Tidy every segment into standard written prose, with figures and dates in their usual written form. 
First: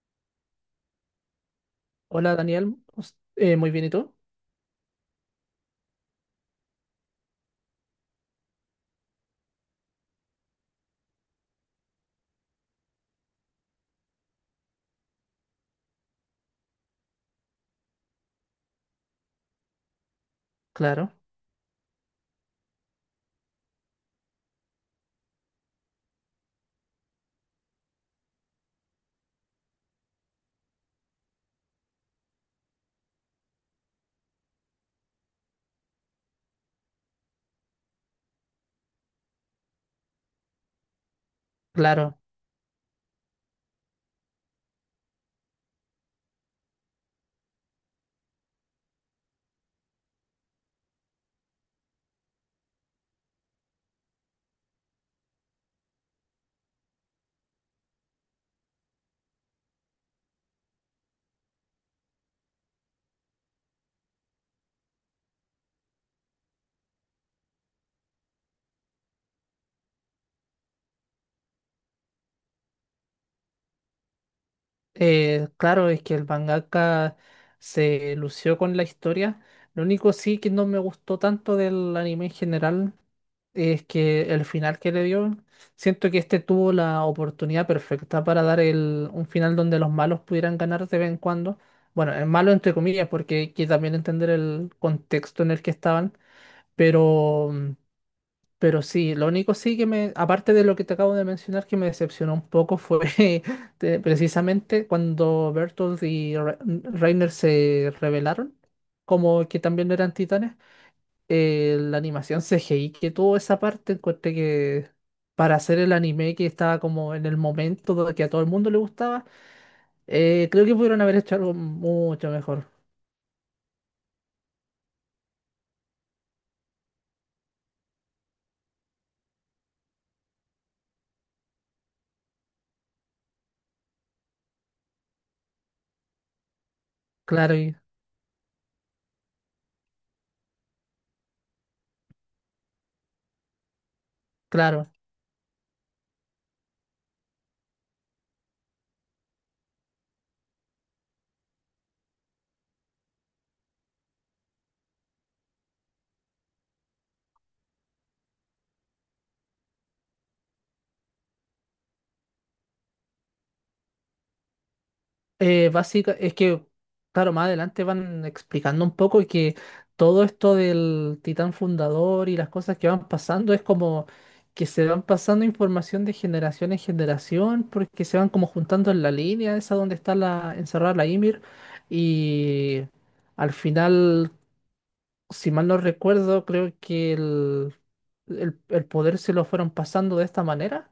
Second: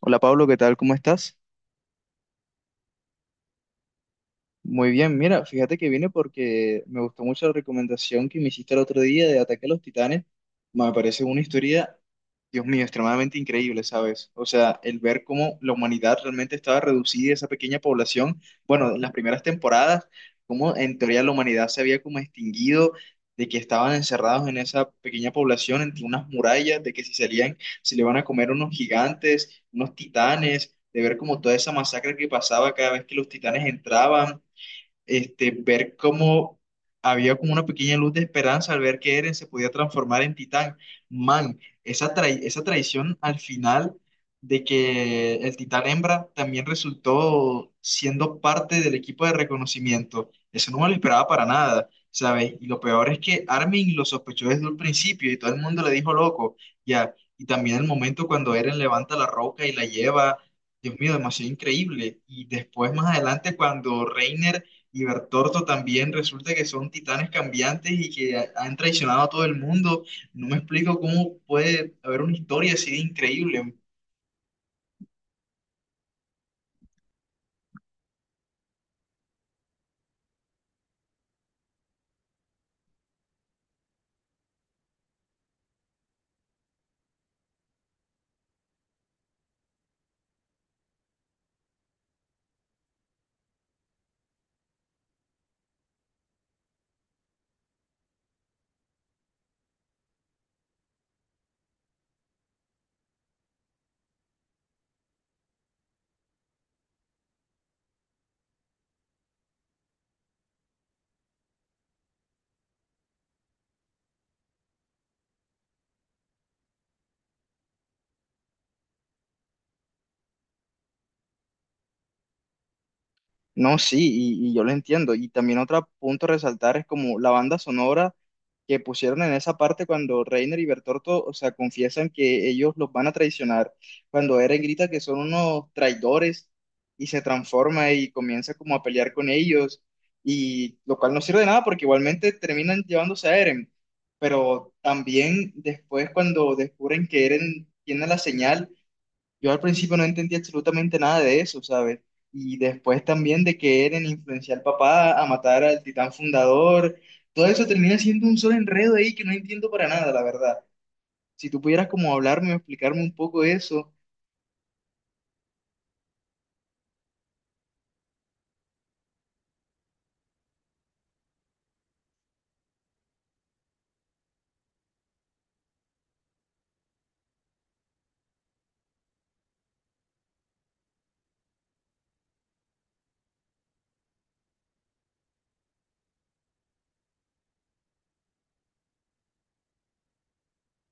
Hola Pablo, ¿qué tal? ¿Cómo estás? Hola Daniel, muy bien, ¿y tú? Muy bien, mira, fíjate que vine porque me gustó mucho la recomendación que me hiciste el otro día de Ataque a los Titanes. Me parece una historia, Dios mío, extremadamente increíble, ¿sabes? O sea, el ver cómo la humanidad realmente estaba reducida, esa pequeña población, bueno, en las primeras temporadas, cómo en Claro, teoría la humanidad se había como extinguido, de que estaban encerrados en esa pequeña población, entre unas murallas, de que si salían, se le van a comer unos gigantes, unos titanes, de ver como toda esa masacre que pasaba cada vez que los titanes entraban este, ver cómo había como una pequeña luz de esperanza al ver que Eren se podía transformar en titán. Man, esa claro. esa traición al final de que el titán hembra también resultó siendo parte del equipo de reconocimiento. Eso no me lo esperaba para nada, ¿sabes? Y lo peor es que Armin lo sospechó desde un principio y todo el mundo le dijo loco, ya. Y también el momento cuando Eren levanta la roca y la lleva, Dios mío, demasiado increíble. Y después, más adelante, cuando Reiner y Bertorto también resulta que son titanes cambiantes y que han traicionado a todo el mundo. No me explico cómo puede haber una historia así de increíble. Claro, es que el mangaka se lució con la historia. Lo único sí que no me gustó tanto del anime en general es que el final que le dio, siento que este tuvo la oportunidad perfecta para dar un final donde los malos pudieran ganar de vez en cuando. Bueno, el malo entre comillas, porque hay que también entender el contexto en el que estaban, pero... pero sí, lo único sí que aparte de lo que te acabo de mencionar, que me decepcionó un poco fue precisamente cuando Bertolt y Reiner se rebelaron, como que también no eran titanes, la animación CGI que tuvo esa parte, encontré que para hacer el anime que estaba como en el momento que a todo el mundo le gustaba, creo que pudieron haber hecho algo mucho mejor. No, sí, y yo lo entiendo. Y también otro punto a resaltar es como la banda sonora que pusieron en esa parte cuando Reiner y Bertorto, o sea, confiesan que ellos los van a traicionar, cuando Eren grita que son unos traidores y se Claro, y, transforma y comienza como a pelear con ellos, y lo cual no sirve de nada porque igualmente terminan llevándose a Eren. Pero claro. también después cuando descubren que Eren tiene la señal, yo al principio no entendí absolutamente nada de eso, ¿sabes? Y después también de que Eren influencia al papá a matar al titán fundador, todo eso termina siendo un solo enredo ahí que no entiendo para nada, la verdad. Si tú pudieras como hablarme o explicarme un poco eso. Es que, claro, más adelante van explicando un poco y que todo esto del titán fundador y las cosas que van pasando es como que se van pasando información de generación en generación porque se van como juntando en la línea esa donde está la encerrada la Ymir y al final, si mal no recuerdo, creo que el poder se lo fueron pasando de esta manera.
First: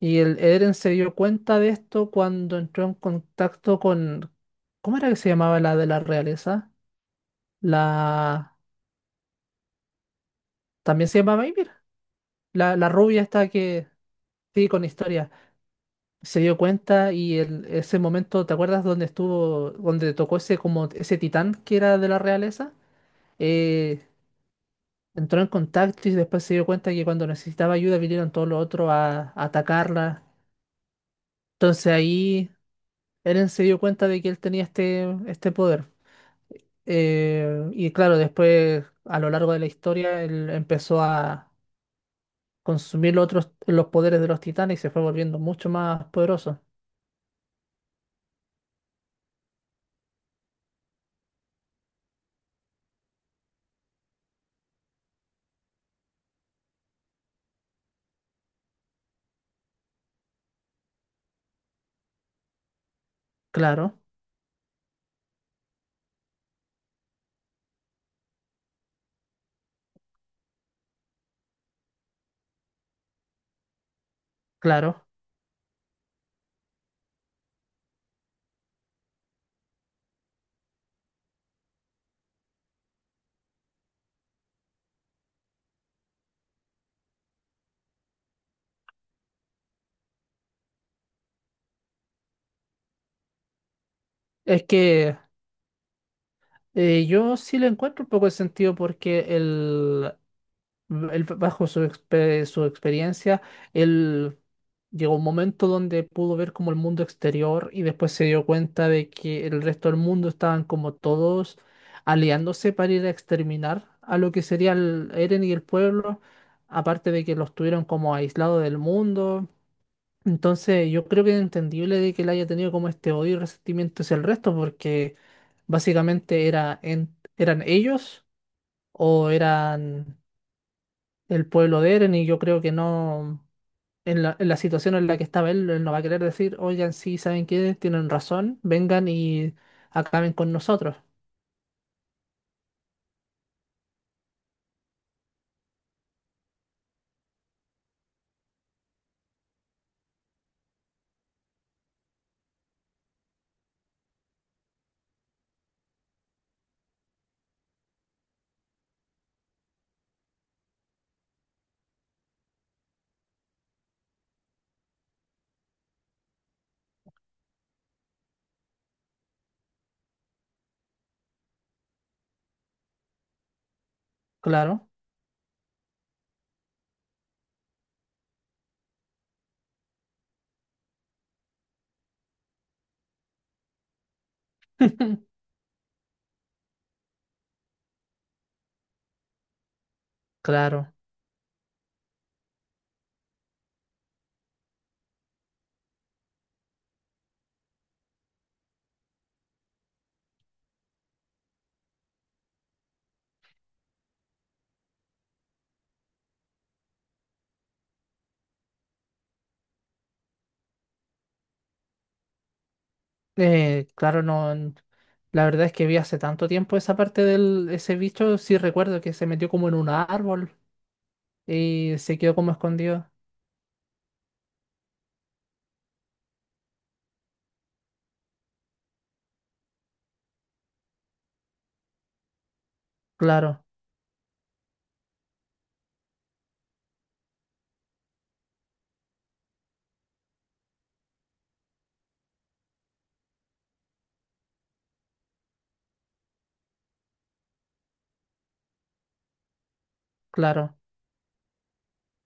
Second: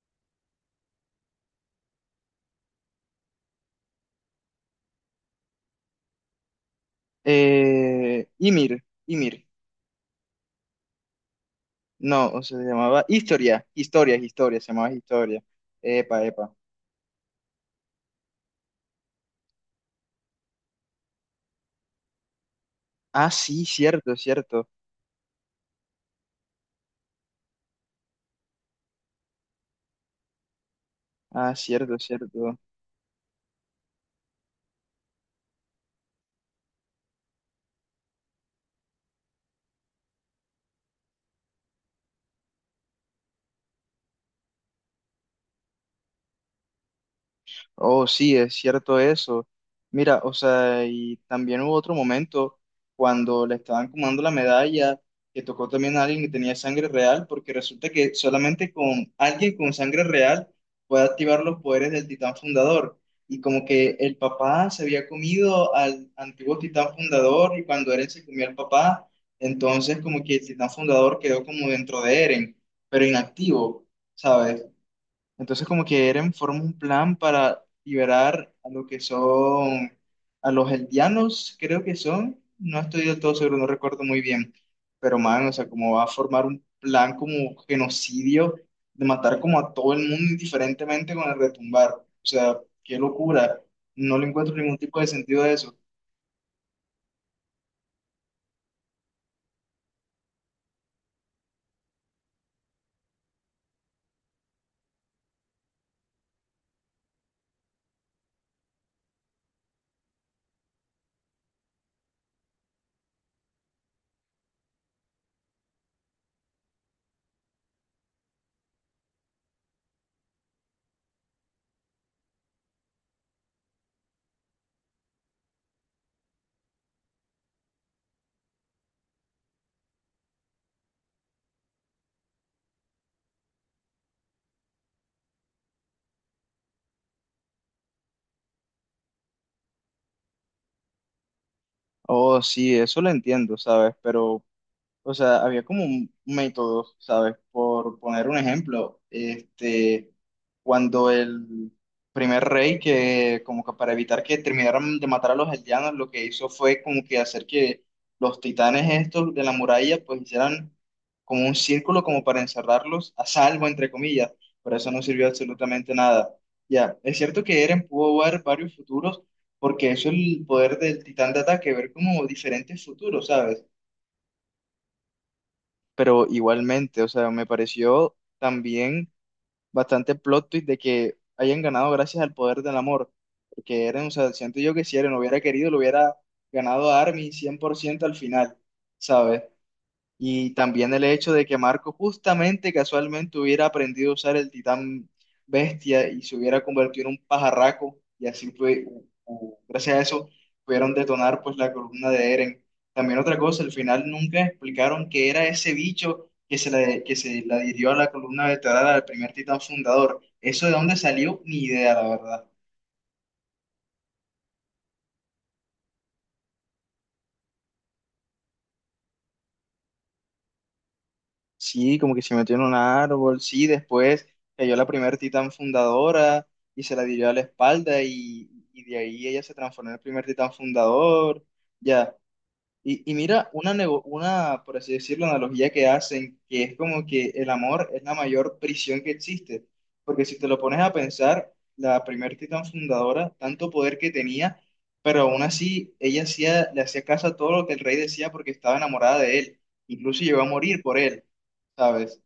Y el Eren se dio cuenta de esto cuando entró en contacto con... ¿Cómo era que se llamaba la de la realeza? La... Ymir, Ymir, También se llamaba Ymir. no, o sea, se La llamaba rubia esta Historia, que... Historia, Historia, Sí, se con llamaba historia. Historia. Epa, Se epa. dio cuenta ese momento, ¿te acuerdas donde estuvo, donde tocó ese como ese titán que era de la realeza? Ah, sí, Eh, cierto, cierto. entró en contacto y después se dio cuenta que cuando necesitaba ayuda vinieron todos los otros a atacarla. Ah, Entonces cierto, ahí cierto. Eren se dio cuenta de que él tenía este poder. Y claro, después a lo largo de la historia él empezó a consumir los otros, los poderes de los titanes y se fue volviendo mucho más poderoso. Oh, sí, es cierto eso. Mira, o sea, y también hubo otro momento cuando le estaban comando la medalla, que tocó también a alguien que tenía sangre real, porque resulta que solamente con alguien con sangre real puede activar los poderes del titán fundador. Y como que Claro, el papá se había comido al antiguo titán fundador y cuando Eren se comió al papá, entonces como que el titán fundador quedó como dentro de Eren, pero inactivo, ¿sabes? claro. Entonces, como que Eren forma un plan para liberar a lo que son, a los eldianos, creo que son, no estoy del todo seguro, no recuerdo muy bien, pero man, o sea, como va a formar un plan como genocidio de matar como a todo el mundo indiferentemente con el retumbar. O sea, qué locura, no le encuentro Es ningún tipo de que sentido a eso. Yo sí le encuentro un poco de sentido porque él, bajo su experiencia, él llegó a un momento donde pudo ver como el mundo exterior y después se dio cuenta de que el resto del mundo estaban como todos aliándose para ir a exterminar a lo que sería el Eren y el pueblo, aparte de que los tuvieron como aislados del mundo. Entonces, yo creo que es entendible de que él haya tenido como este odio y resentimiento hacia el resto, porque básicamente eran ellos o eran el pueblo de Eren y yo creo que no, en en la situación en la que estaba él, él no va a querer decir, oigan, sí, ¿saben qué? Tienen razón, vengan y acaben con nosotros. Oh, sí, eso lo entiendo, ¿sabes? Pero, o sea, había como un método, ¿sabes? Por poner un ejemplo, este, cuando el primer rey que, como que para evitar que terminaran de matar a los aldeanos, lo que hizo fue como que hacer que los titanes estos de la muralla, pues hicieran como un círculo como para encerrarlos a salvo, entre comillas, pero eso no sirvió absolutamente nada. Ya, es cierto que Eren pudo ver varios futuros, porque eso es el poder del titán de ataque, ver como diferentes futuros, ¿sabes? Claro, Pero igualmente, o sea, me pareció también bastante plot twist de que hayan ganado gracias al poder del amor, porque Eren, o sea, siento yo que si Eren hubiera querido, lo hubiera ganado a Armin 100% al final, ¿sabes? Y claro, también el hecho de que Marco justamente casualmente hubiera aprendido a usar el titán bestia y se hubiera convertido en un pajarraco y así fue, gracias a eso pudieron detonar pues la columna de Eren. También otra cosa, al final nunca explicaron qué era ese bicho que se la adhirió a la columna vertebral al primer titán fundador. Eso de dónde salió, ni idea, la verdad. Claro, no. n- la verdad es que vi hace tanto tiempo esa parte del ese bicho, sí recuerdo que se metió como en un árbol y Sí, como se que quedó se como metió en un escondido. árbol, sí, después cayó la primer titán fundadora y se la dio a la espalda y de ahí ella se transformó en el primer titán fundador, ya, y mira, Claro, una, por así decirlo, analogía que hacen, que es como que el amor es la mayor prisión que existe, porque si te lo pones a pensar, la primer titán fundadora, tanto poder que tenía, pero aún así ella hacía, le hacía caso a todo lo que el rey decía porque estaba enamorada de él, incluso llegó a claro, morir por él, ¿sabes?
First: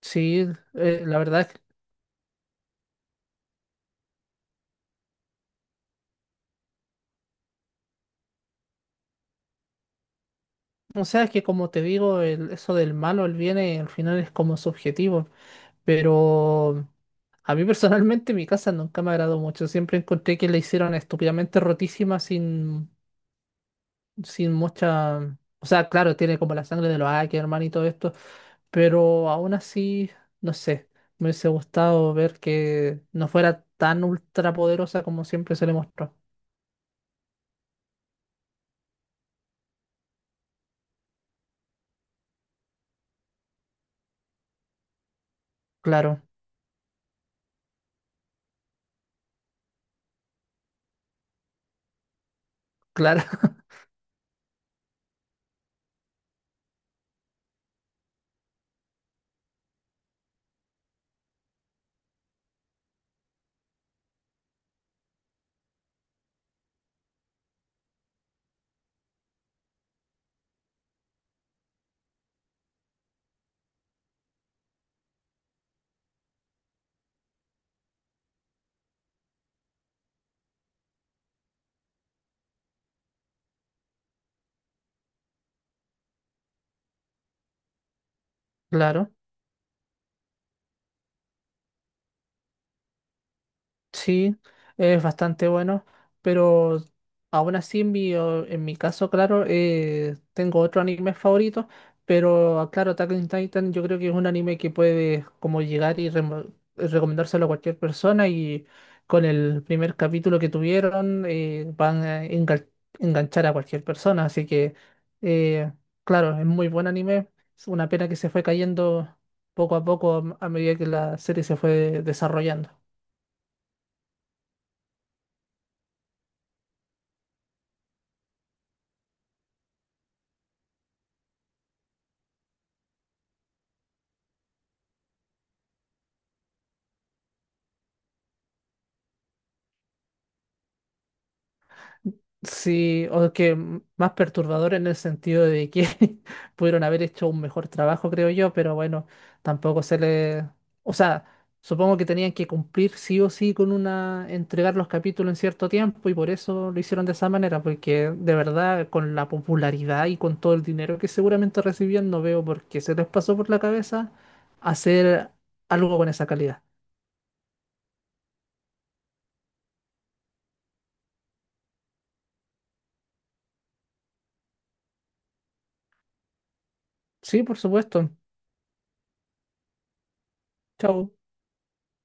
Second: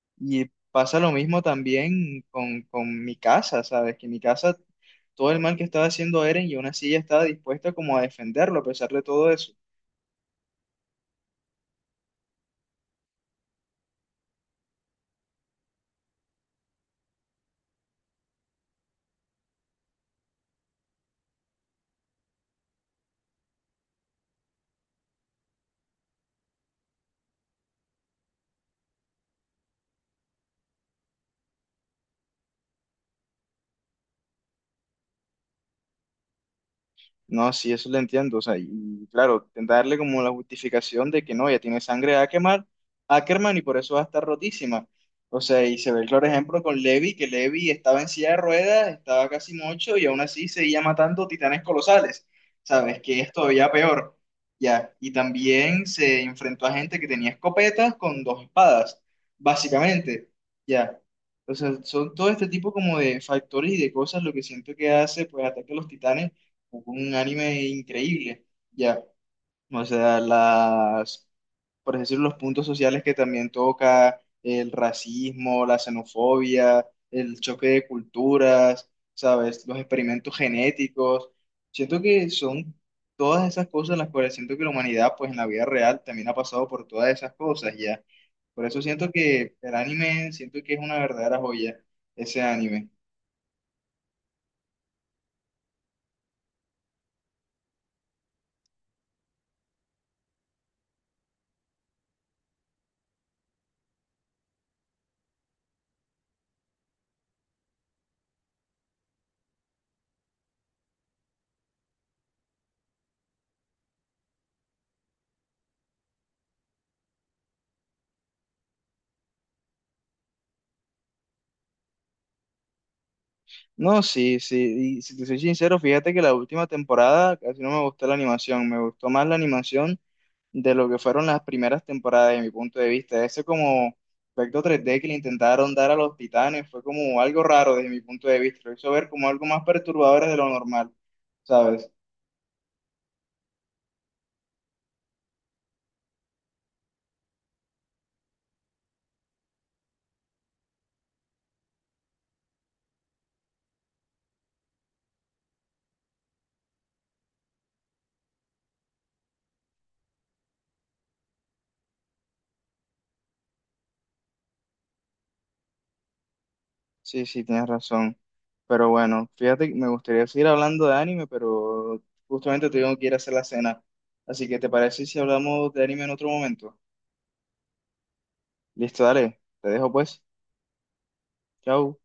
sí, Y pasa lo la verdad mismo es que, también con mi casa, ¿sabes? Que mi casa, todo el mal que estaba haciendo Eren y aún así ella estaba dispuesta como a defenderlo a pesar de todo eso. o sea, es que como te digo, eso del malo, el bien, al final es como subjetivo. Pero a mí personalmente mi casa nunca me agradó mucho. Siempre encontré que la hicieron estúpidamente rotísima sin, sin mucha... O sea, claro, tiene como la sangre de los Ackerman y todo esto, pero aún así, no sé, me hubiese gustado ver que no fuera tan ultrapoderosa como siempre se le mostró. No, sí, eso lo entiendo. O sea, y claro, darle como la justificación de que no, ya tiene sangre de Ackerman, Ackerman y por eso va a estar rotísima. O sea, y se ve el Claro, claro ejemplo con Levi, que Levi estaba en silla de ruedas, estaba casi mocho y aún así seguía matando titanes colosales. ¿Sabes? Que claro, es todavía peor. Ya, y también se enfrentó a gente que tenía escopetas con dos espadas, básicamente. Ya. O sea, son todo este tipo como de factores y de cosas lo que siento que hace, pues, ataque a los titanes un anime increíble, ya. O sea, las, por decirlo, los puntos sociales que también toca, el racismo, la xenofobia, el choque de culturas, ¿sabes? Los experimentos genéticos. Siento que son todas esas cosas las cuales siento que la humanidad, pues en la vida real, también ha pasado por todas esas cosas, ya. Por eso siento claro. que el anime, siento que es una verdadera joya, ese anime. Sí, es bastante bueno, pero aún así en en mi caso, claro, tengo otro anime favorito, pero ah, claro, Attack on Titan yo creo que es un anime que puede como llegar y recomendárselo a cualquier persona y con el primer capítulo que tuvieron van a enganchar a cualquier persona, así que eh, claro, es muy buen anime, es una pena que se fue cayendo poco a poco a medida que la serie se fue desarrollando. No, sí, sí. Y si te soy sincero, fíjate que la última temporada casi no me gustó la animación. Me gustó más la animación de lo que fueron las primeras temporadas, de mi punto de vista. Ese como efecto 3D que le intentaron dar a los titanes fue como algo raro desde mi punto de vista. Lo hizo ver como algo más perturbador de lo normal, ¿sabes? Sí, o que más perturbador en el sentido de que pudieron haber hecho un mejor trabajo, creo yo, pero bueno, tampoco se le... O sea, supongo que tenían que cumplir sí o sí con una... entregar los capítulos en cierto tiempo y por eso lo hicieron de esa manera, porque de verdad, con la popularidad y con todo el dinero que seguramente recibían, no veo por qué se les pasó por la cabeza hacer algo con esa calidad. Sí, sí, tienes razón. Pero bueno, fíjate que me gustaría seguir hablando de anime, pero justamente tengo que ir a hacer la cena. Así que, ¿te parece si hablamos de anime en otro momento? Sí, por supuesto. Listo, dale. Te dejo pues. Chao. Chao.